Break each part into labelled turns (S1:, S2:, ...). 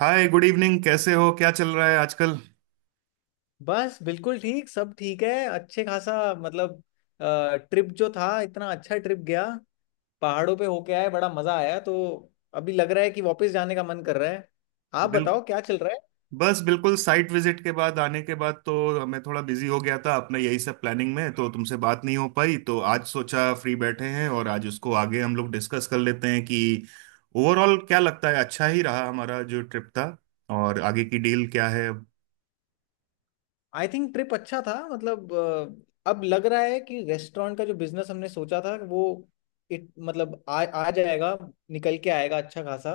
S1: हाय, good evening. कैसे हो? क्या चल रहा है आजकल?
S2: बस बिल्कुल ठीक। सब ठीक है। अच्छे खासा। मतलब, ट्रिप जो था, इतना अच्छा ट्रिप गया। पहाड़ों पे होके आए, बड़ा मजा आया। तो अभी लग रहा है कि वापस जाने का मन कर रहा है। आप
S1: बिल,
S2: बताओ क्या चल रहा है?
S1: बस बिल्कुल साइट विजिट के बाद, आने के बाद तो मैं थोड़ा बिजी हो गया था अपना यही सब प्लानिंग में, तो तुमसे बात नहीं हो पाई। तो आज सोचा फ्री बैठे हैं और आज उसको आगे हम लोग डिस्कस कर लेते हैं कि ओवरऑल क्या लगता है, अच्छा ही रहा हमारा जो ट्रिप था, और आगे की डील क्या है। हम्म।
S2: आई थिंक ट्रिप अच्छा था। मतलब अब लग रहा है कि रेस्टोरेंट का जो बिजनेस हमने सोचा था वो मतलब आ जाएगा, निकल के आएगा अच्छा खासा।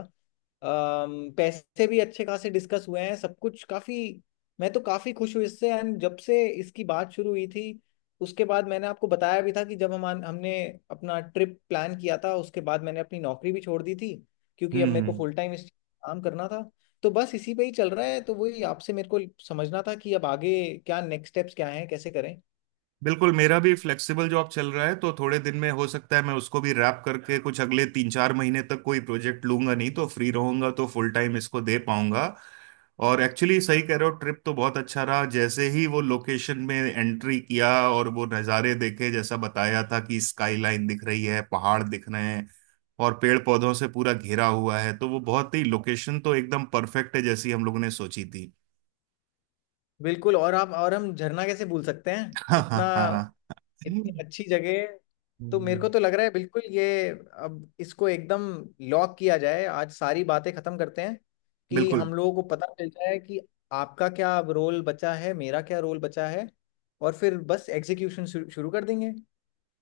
S2: पैसे भी अच्छे खासे डिस्कस हुए हैं, सब कुछ काफी। मैं तो काफी खुश हूँ इससे। एंड जब से इसकी बात शुरू हुई थी, उसके बाद मैंने आपको बताया भी था कि जब हम हमने अपना ट्रिप प्लान किया था, उसके बाद मैंने अपनी नौकरी भी छोड़ दी थी, क्योंकि अब मेरे को
S1: हम्म।
S2: फुल टाइम इस काम करना था। तो बस इसी पे ही चल रहा है। तो वही आपसे मेरे को समझना था कि अब आगे क्या नेक्स्ट स्टेप्स क्या हैं, कैसे करें।
S1: बिल्कुल, मेरा भी फ्लेक्सिबल जॉब चल रहा है, तो थोड़े दिन में हो सकता है मैं उसको भी रैप करके कुछ अगले तीन चार महीने तक कोई प्रोजेक्ट लूंगा नहीं, तो फ्री रहूंगा, तो फुल टाइम इसको दे पाऊंगा। और एक्चुअली सही कह रहे हो, ट्रिप तो बहुत अच्छा रहा। जैसे ही वो लोकेशन में एंट्री किया और वो नज़ारे देखे, जैसा बताया था कि स्काई लाइन दिख रही है, पहाड़ दिख रहे हैं, और पेड़ पौधों से पूरा घिरा हुआ है, तो वो बहुत ही, लोकेशन तो एकदम परफेक्ट है जैसी हम लोगों ने सोची थी।
S2: बिल्कुल। और आप और हम झरना कैसे भूल सकते हैं,
S1: हाँ, हाँ।
S2: इतना,
S1: हाँ।
S2: इतनी अच्छी जगह। तो मेरे को तो लग रहा है, बिल्कुल ये, अब इसको एकदम लॉक किया जाए। आज सारी बातें खत्म करते हैं कि
S1: बिल्कुल।
S2: हम लोगों को पता चल जाए कि आपका क्या रोल बचा है, मेरा क्या रोल बचा है, और फिर बस एग्जीक्यूशन शुरू शुरू कर देंगे।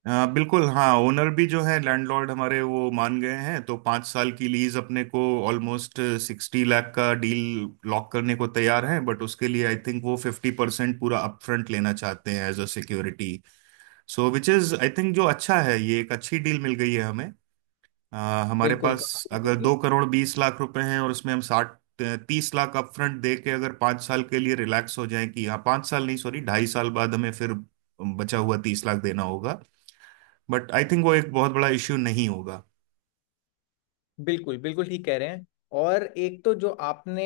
S1: बिल्कुल। हाँ, ओनर भी जो है, लैंडलॉर्ड हमारे, वो मान गए हैं, तो पाँच साल की लीज अपने को ऑलमोस्ट 60 लाख का डील लॉक करने को तैयार हैं। बट उसके लिए आई थिंक वो 50% पूरा अपफ्रंट लेना चाहते हैं as a security. So which is, I think, जो अच्छा है, ये एक अच्छी डील मिल गई है हमें। हमारे
S2: बिल्कुल,
S1: पास अगर 2 करोड़ 20 लाख रुपए हैं, और उसमें हम साठ, 30 लाख अपफ्रंट दे के अगर 5 साल के लिए रिलैक्स हो जाए कि हाँ, 5 साल नहीं, सॉरी, 2.5 साल बाद हमें फिर बचा हुआ 30 लाख देना होगा। बट आई थिंक वो एक बहुत बड़ा इश्यू नहीं होगा।
S2: बिल्कुल, बिल्कुल ठीक कह रहे हैं। और एक तो जो आपने,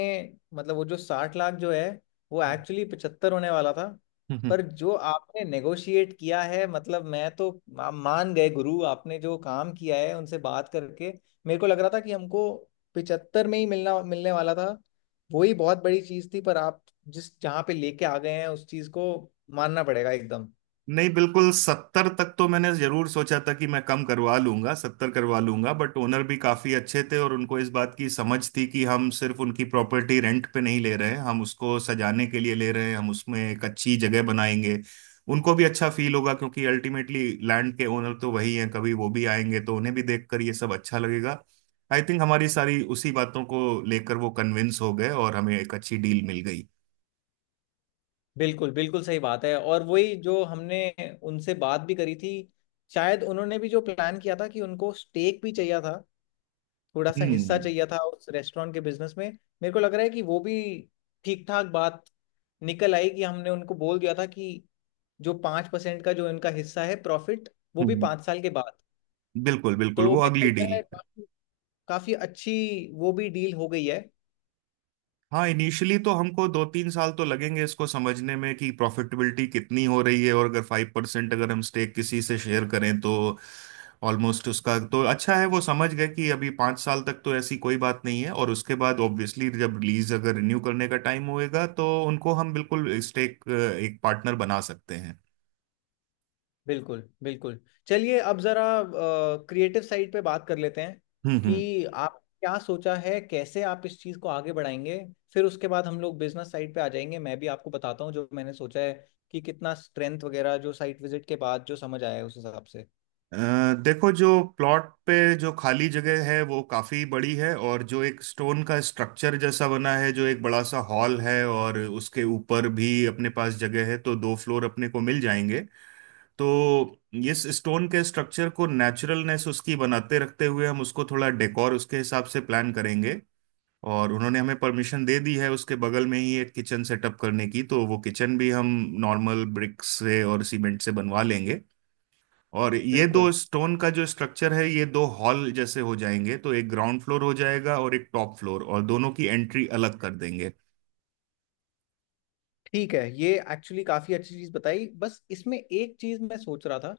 S2: मतलब वो जो 60 लाख जो है, वो एक्चुअली 75 होने वाला था। पर जो आपने नेगोशिएट किया है, मतलब मैं तो मान गए गुरु, आपने जो काम किया है उनसे बात करके। मेरे को लग रहा था कि हमको 75 में ही मिलना मिलने वाला था। वही बहुत बड़ी चीज थी, पर आप जिस जहाँ पे लेके आ गए हैं उस चीज को मानना पड़ेगा एकदम।
S1: नहीं, बिल्कुल, सत्तर तक तो मैंने जरूर सोचा था कि मैं कम करवा लूंगा, सत्तर करवा लूंगा। बट ओनर भी काफी अच्छे थे और उनको इस बात की समझ थी कि हम सिर्फ उनकी प्रॉपर्टी रेंट पे नहीं ले रहे हैं, हम उसको सजाने के लिए ले रहे हैं, हम उसमें एक अच्छी जगह बनाएंगे। उनको भी अच्छा फील होगा, क्योंकि अल्टीमेटली लैंड के ओनर तो वही हैं। कभी वो भी आएंगे तो उन्हें भी देखकर ये सब अच्छा लगेगा। आई थिंक हमारी सारी उसी बातों को लेकर वो कन्विंस हो गए और हमें एक अच्छी डील मिल गई।
S2: बिल्कुल, बिल्कुल सही बात है। और वही जो हमने उनसे बात भी करी थी, शायद उन्होंने भी जो प्लान किया था कि उनको स्टेक भी चाहिए था, थोड़ा सा हिस्सा
S1: हम्म,
S2: चाहिए था उस रेस्टोरेंट के बिजनेस में। मेरे को लग रहा है कि वो भी ठीक ठाक बात निकल आई, कि हमने उनको बोल दिया था कि जो 5% का जो इनका हिस्सा है, प्रॉफिट, वो
S1: हम्म।
S2: भी
S1: हम्म।
S2: 5 साल के बाद।
S1: बिल्कुल, बिल्कुल,
S2: तो
S1: वो
S2: मेरे को
S1: अगली
S2: लग रहा
S1: डील
S2: है
S1: पे।
S2: काफी काफी अच्छी वो भी डील हो गई है।
S1: हाँ, इनिशियली तो हमको दो तीन साल तो लगेंगे इसको समझने में कि प्रॉफिटेबिलिटी कितनी हो रही है। और अगर 5% अगर हम स्टेक किसी से शेयर करें तो ऑलमोस्ट उसका तो, अच्छा है वो समझ गए कि अभी 5 साल तक तो ऐसी कोई बात नहीं है और उसके बाद ऑब्वियसली जब लीज अगर रिन्यू करने का टाइम होएगा तो उनको हम बिल्कुल स्टेक, एक पार्टनर बना सकते हैं।
S2: बिल्कुल, बिल्कुल। चलिए, अब जरा क्रिएटिव साइड पे बात कर लेते हैं
S1: हम्म,
S2: कि आप क्या सोचा है, कैसे आप इस चीज़ को आगे बढ़ाएंगे। फिर उसके बाद हम लोग बिजनेस साइड पे आ जाएंगे। मैं भी आपको बताता हूँ जो मैंने सोचा है, कि कितना स्ट्रेंथ वगैरह जो साइट विजिट के बाद जो समझ आया है उस हिसाब से।
S1: अ, देखो, जो प्लॉट पे जो खाली जगह है वो काफी बड़ी है, और जो एक स्टोन का स्ट्रक्चर जैसा बना है, जो एक बड़ा सा हॉल है, और उसके ऊपर भी अपने पास जगह है, तो 2 फ्लोर अपने को मिल जाएंगे। तो इस स्टोन के स्ट्रक्चर को नेचुरलनेस उसकी बनाते रखते हुए हम उसको थोड़ा डेकोर उसके हिसाब से प्लान करेंगे। और उन्होंने हमें परमिशन दे दी है उसके बगल में ही एक किचन सेटअप करने की, तो वो किचन भी हम नॉर्मल ब्रिक्स से और सीमेंट से बनवा लेंगे। और ये दो
S2: बिल्कुल।
S1: स्टोन का जो स्ट्रक्चर है, ये 2 हॉल जैसे हो जाएंगे, तो एक ग्राउंड फ्लोर हो जाएगा और एक टॉप फ्लोर, और दोनों की एंट्री अलग कर देंगे।
S2: ठीक है, ये एक्चुअली काफ़ी अच्छी चीज़ बताई। बस इसमें एक चीज़ मैं सोच रहा था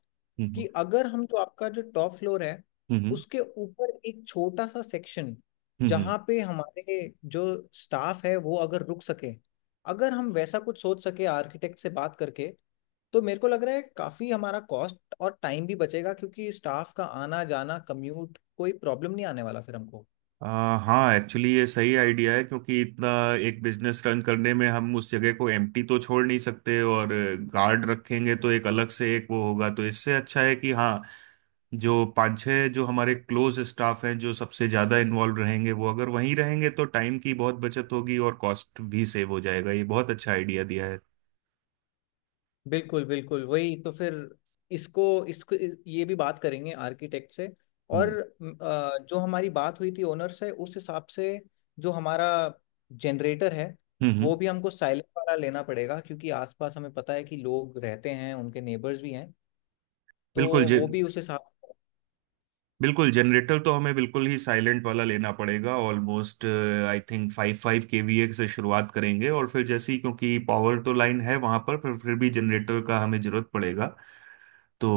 S2: कि
S1: हम्म,
S2: अगर हम, जो आपका जो टॉप फ्लोर है,
S1: हम्म।
S2: उसके ऊपर एक छोटा सा सेक्शन,
S1: हम्म, हम्म।
S2: जहाँ पे हमारे जो स्टाफ है वो अगर रुक सके, अगर हम वैसा कुछ सोच सके आर्किटेक्ट से बात करके, तो मेरे को लग रहा है काफ़ी हमारा कॉस्ट और टाइम भी बचेगा, क्योंकि स्टाफ का आना जाना कम्यूट कोई प्रॉब्लम नहीं आने वाला फिर हमको।
S1: हाँ, एक्चुअली ये सही आइडिया है, क्योंकि इतना एक बिजनेस रन करने में हम उस जगह को एम्प्टी तो छोड़ नहीं सकते, और गार्ड रखेंगे तो एक अलग से एक वो होगा, तो इससे अच्छा है कि हाँ, जो पांच छह जो हमारे क्लोज स्टाफ हैं जो सबसे ज्यादा इन्वॉल्व रहेंगे, वो अगर वहीं रहेंगे तो टाइम की बहुत बचत होगी और कॉस्ट भी सेव हो जाएगा। ये बहुत अच्छा आइडिया दिया है।
S2: बिल्कुल, बिल्कुल वही। तो फिर इसको इसको ये भी बात करेंगे आर्किटेक्ट से। और
S1: हम्म,
S2: जो हमारी बात हुई थी ओनर से, उस हिसाब से जो हमारा जनरेटर है,
S1: हम्म।
S2: वो भी हमको साइलेंट वाला लेना पड़ेगा, क्योंकि आसपास हमें पता है कि लोग रहते हैं, उनके नेबर्स भी हैं। तो
S1: बिल्कुल। जे
S2: वो भी उस हिसाब।
S1: बिल्कुल, जनरेटर तो हमें बिल्कुल ही साइलेंट वाला लेना पड़ेगा। ऑलमोस्ट आई थिंक 5 5 KVA से शुरुआत करेंगे, और फिर जैसे ही, क्योंकि पावर तो लाइन है वहां पर फिर भी जनरेटर का हमें जरूरत पड़ेगा। तो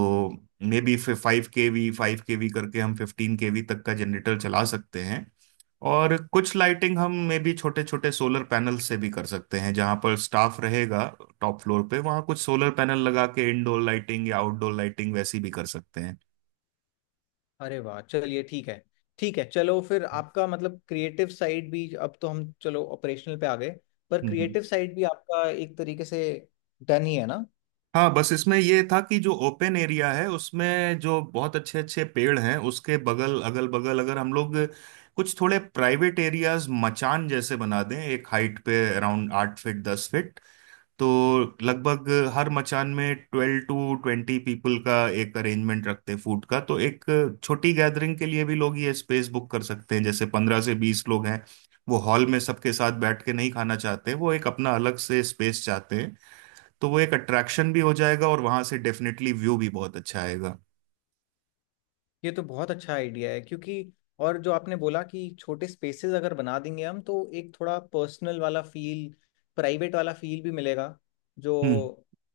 S1: मे बी 5 KV 5 KV करके हम 15 KV तक का जनरेटर चला सकते हैं। और कुछ लाइटिंग हम मे बी छोटे छोटे सोलर पैनल से भी कर सकते हैं, जहां पर स्टाफ रहेगा, टॉप फ्लोर पे, वहां कुछ सोलर पैनल लगा के इंडोर लाइटिंग या आउटडोर लाइटिंग वैसी भी कर सकते हैं।
S2: अरे वाह, चलिए ठीक है। ठीक है, चलो फिर आपका मतलब क्रिएटिव साइड भी, अब तो हम चलो ऑपरेशनल पे आ गए, पर
S1: हम्म,
S2: क्रिएटिव साइड भी आपका एक तरीके से डन ही है ना।
S1: हाँ, बस इसमें ये था कि जो ओपन एरिया है उसमें जो बहुत अच्छे अच्छे पेड़ हैं, उसके बगल, अगल बगल, अगर हम लोग कुछ थोड़े प्राइवेट एरियाज मचान जैसे बना दें, एक हाइट पे, अराउंड 8 फीट 10 फीट, तो लगभग हर मचान में 12 to 20 पीपल का एक अरेंजमेंट रखते हैं फूड का, तो एक छोटी गैदरिंग के लिए भी लोग ये स्पेस बुक कर सकते हैं। जैसे 15 से 20 लोग हैं वो हॉल में सबके साथ बैठ के नहीं खाना चाहते, वो एक अपना अलग से स्पेस चाहते हैं, तो वो एक अट्रैक्शन भी हो जाएगा और वहां से डेफिनेटली व्यू भी बहुत अच्छा आएगा।
S2: ये तो बहुत अच्छा आइडिया है, क्योंकि और जो आपने बोला कि छोटे स्पेसेस अगर बना देंगे हम, तो एक थोड़ा पर्सनल वाला फील, प्राइवेट वाला फील भी मिलेगा। जो
S1: हम्म,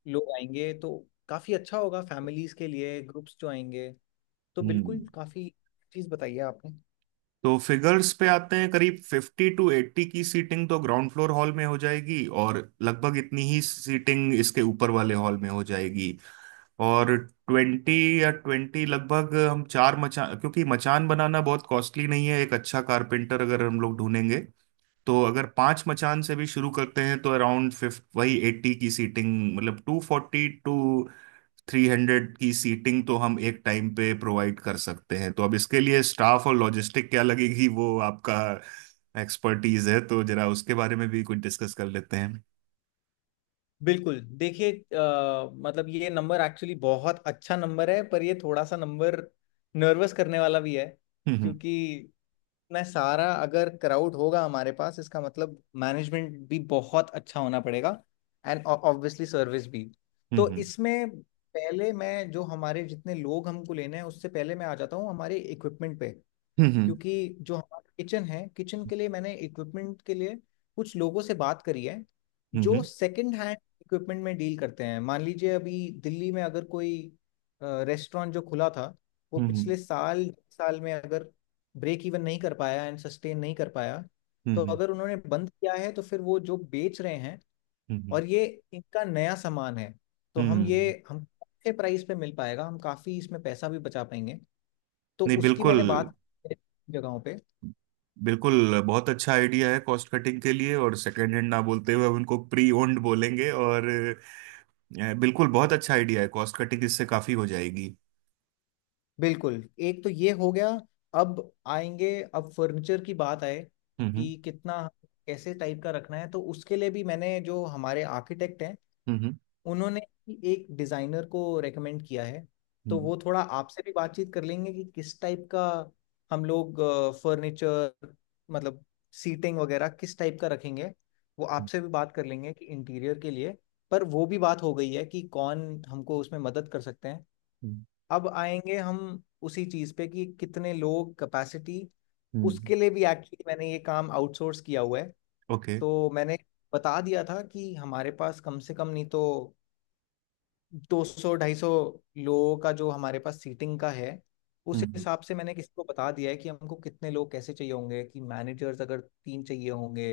S2: लोग आएंगे, तो काफ़ी अच्छा होगा फैमिलीज़ के लिए, ग्रुप्स जो आएंगे। तो
S1: हम्म।
S2: बिल्कुल, काफ़ी चीज़ बताइए आपने।
S1: तो फिगर्स पे आते हैं। करीब 50 to 80 की सीटिंग तो ग्राउंड फ्लोर हॉल में हो जाएगी, और लगभग इतनी ही सीटिंग इसके ऊपर वाले हॉल में हो जाएगी। और ट्वेंटी या ट्वेंटी, लगभग हम 4 मचान, क्योंकि मचान बनाना बहुत कॉस्टली नहीं है, एक अच्छा कारपेंटर अगर हम लोग ढूंढेंगे। तो अगर 5 मचान से भी शुरू करते हैं तो अराउंड फिफ्थ वही एट्टी की सीटिंग, मतलब 240 टू 300 की सीटिंग तो हम एक टाइम पे प्रोवाइड कर सकते हैं। तो अब इसके लिए स्टाफ और लॉजिस्टिक क्या लगेगी, वो आपका एक्सपर्टीज है, तो जरा उसके बारे में भी कुछ डिस्कस कर लेते हैं।
S2: बिल्कुल, देखिए मतलब ये नंबर एक्चुअली बहुत अच्छा नंबर है, पर ये थोड़ा सा नंबर नर्वस करने वाला भी है,
S1: हम्म,
S2: क्योंकि मैं सारा अगर क्राउड होगा हमारे पास, इसका मतलब मैनेजमेंट भी बहुत अच्छा होना पड़ेगा, एंड ऑब्वियसली सर्विस भी। तो
S1: हम्म।
S2: इसमें, पहले मैं, जो हमारे जितने लोग हमको लेने हैं, उससे पहले मैं आ जाता हूँ हमारे इक्विपमेंट पे।
S1: हम्म, हम्म।
S2: क्योंकि जो हमारा किचन है, किचन के लिए मैंने इक्विपमेंट के लिए कुछ लोगों से बात करी है,
S1: हम्म,
S2: जो
S1: हम्म।
S2: सेकंड हैंड इक्विपमेंट में डील करते हैं। मान लीजिए, अभी दिल्ली में अगर कोई रेस्टोरेंट जो खुला था वो
S1: हम्म,
S2: पिछले साल साल में अगर ब्रेक इवन नहीं कर पाया, एंड सस्टेन नहीं कर पाया,
S1: हम्म।
S2: तो
S1: हम्म,
S2: अगर उन्होंने बंद किया है, तो फिर वो जो बेच रहे हैं,
S1: हम्म। हम्म,
S2: और ये इनका नया सामान है। तो हम ये
S1: हम्म।
S2: हम अच्छे प्राइस पे मिल पाएगा, हम काफ़ी इसमें पैसा भी बचा पाएंगे। तो
S1: नहीं,
S2: उसकी
S1: बिल्कुल,
S2: मैंने बात जगहों पे।
S1: बिल्कुल बहुत अच्छा आइडिया है कॉस्ट कटिंग के लिए, और सेकंड हैंड ना बोलते हुए हम उनको प्री ओन्ड बोलेंगे। और बिल्कुल बहुत अच्छा आइडिया है, कॉस्ट कटिंग इससे काफी हो जाएगी।
S2: बिल्कुल, एक तो ये हो गया। अब आएंगे, अब फर्नीचर की बात आए,
S1: हम्म,
S2: कि कितना, कैसे टाइप का रखना है। तो उसके लिए भी मैंने, जो हमारे आर्किटेक्ट हैं,
S1: हम्म।
S2: उन्होंने ही एक डिज़ाइनर को रेकमेंड किया है। तो
S1: हम्म,
S2: वो थोड़ा आपसे भी बातचीत कर लेंगे, कि किस टाइप का हम लोग फर्नीचर, मतलब सीटिंग वगैरह, किस टाइप का रखेंगे। वो आपसे भी बात कर लेंगे कि इंटीरियर के लिए। पर वो भी बात हो गई है कि कौन हमको उसमें मदद कर सकते हैं।
S1: हम्म।
S2: अब आएंगे हम उसी चीज पे, कि कितने लोग कैपेसिटी।
S1: हम्म।
S2: उसके लिए भी एक्चुअली मैंने ये काम आउटसोर्स किया हुआ है।
S1: ओके।
S2: तो मैंने बता दिया था, कि हमारे पास कम से कम नहीं तो 200 250 लोगों का जो हमारे पास सीटिंग का है,
S1: हम्म,
S2: उस
S1: हम्म।
S2: हिसाब से मैंने किसी को बता दिया है, कि हमको कितने लोग कैसे चाहिए होंगे, कि मैनेजर्स अगर तीन चाहिए होंगे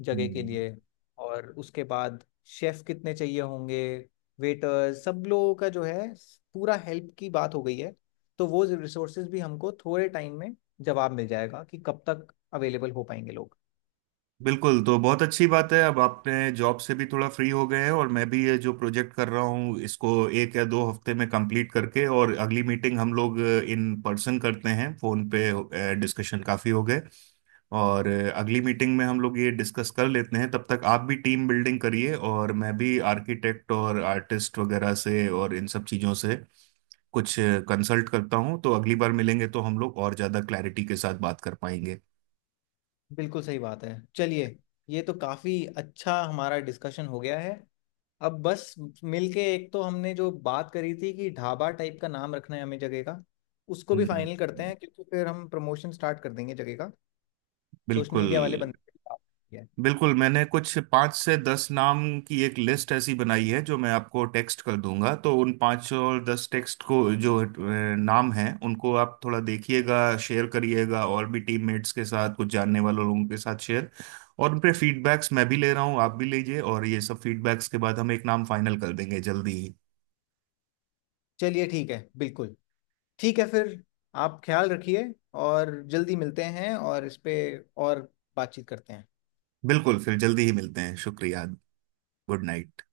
S2: जगह के
S1: हम्म।
S2: लिए। और उसके बाद शेफ कितने चाहिए होंगे, वेटर, सब लोगों का जो है, पूरा हेल्प की बात हो गई है। तो वो रिसोर्सेज भी हमको थोड़े टाइम में जवाब मिल जाएगा, कि कब तक अवेलेबल हो पाएंगे लोग।
S1: बिल्कुल, तो बहुत अच्छी बात है। अब आपने जॉब से भी थोड़ा फ्री हो गए हैं, और मैं भी ये जो प्रोजेक्ट कर रहा हूँ इसको एक या दो हफ्ते में कंप्लीट करके, और अगली मीटिंग हम लोग इन पर्सन करते हैं, फोन पे डिस्कशन काफी हो गए। और अगली मीटिंग में हम लोग ये डिस्कस कर लेते हैं। तब तक आप भी टीम बिल्डिंग करिए और मैं भी आर्किटेक्ट और आर्टिस्ट वगैरह से और इन सब चीज़ों से कुछ कंसल्ट करता हूँ, तो अगली बार मिलेंगे तो हम लोग और ज़्यादा क्लैरिटी के साथ बात कर पाएंगे।
S2: बिल्कुल सही बात है, चलिए। ये तो काफ़ी अच्छा हमारा डिस्कशन हो गया है। अब बस मिलके, एक तो हमने जो बात करी थी कि ढाबा टाइप का नाम रखना है हमें जगह का, उसको भी
S1: हम्म।
S2: फाइनल करते हैं, क्योंकि फिर हम प्रमोशन स्टार्ट कर देंगे जगह का, सोशल
S1: बिल्कुल।
S2: मीडिया वाले बंदे के साथ है।
S1: बिल्कुल, मैंने कुछ 5 से 10 नाम की एक लिस्ट ऐसी बनाई है जो मैं आपको टेक्स्ट कर दूंगा, तो उन 5 और 10 टेक्स्ट को, जो नाम हैं, उनको आप थोड़ा देखिएगा, शेयर करिएगा और भी टीममेट्स के साथ, कुछ जानने वाले लोगों के साथ शेयर। और उन पे फीडबैक्स मैं भी ले रहा हूँ, आप भी लीजिए, और ये सब फीडबैक्स के बाद हम एक नाम फाइनल कर देंगे जल्दी ही।
S2: चलिए ठीक है, बिल्कुल ठीक है फिर। आप ख्याल रखिए, और जल्दी मिलते हैं और इस पे और बातचीत करते हैं।
S1: बिल्कुल, फिर जल्दी ही मिलते हैं। शुक्रिया। Good night.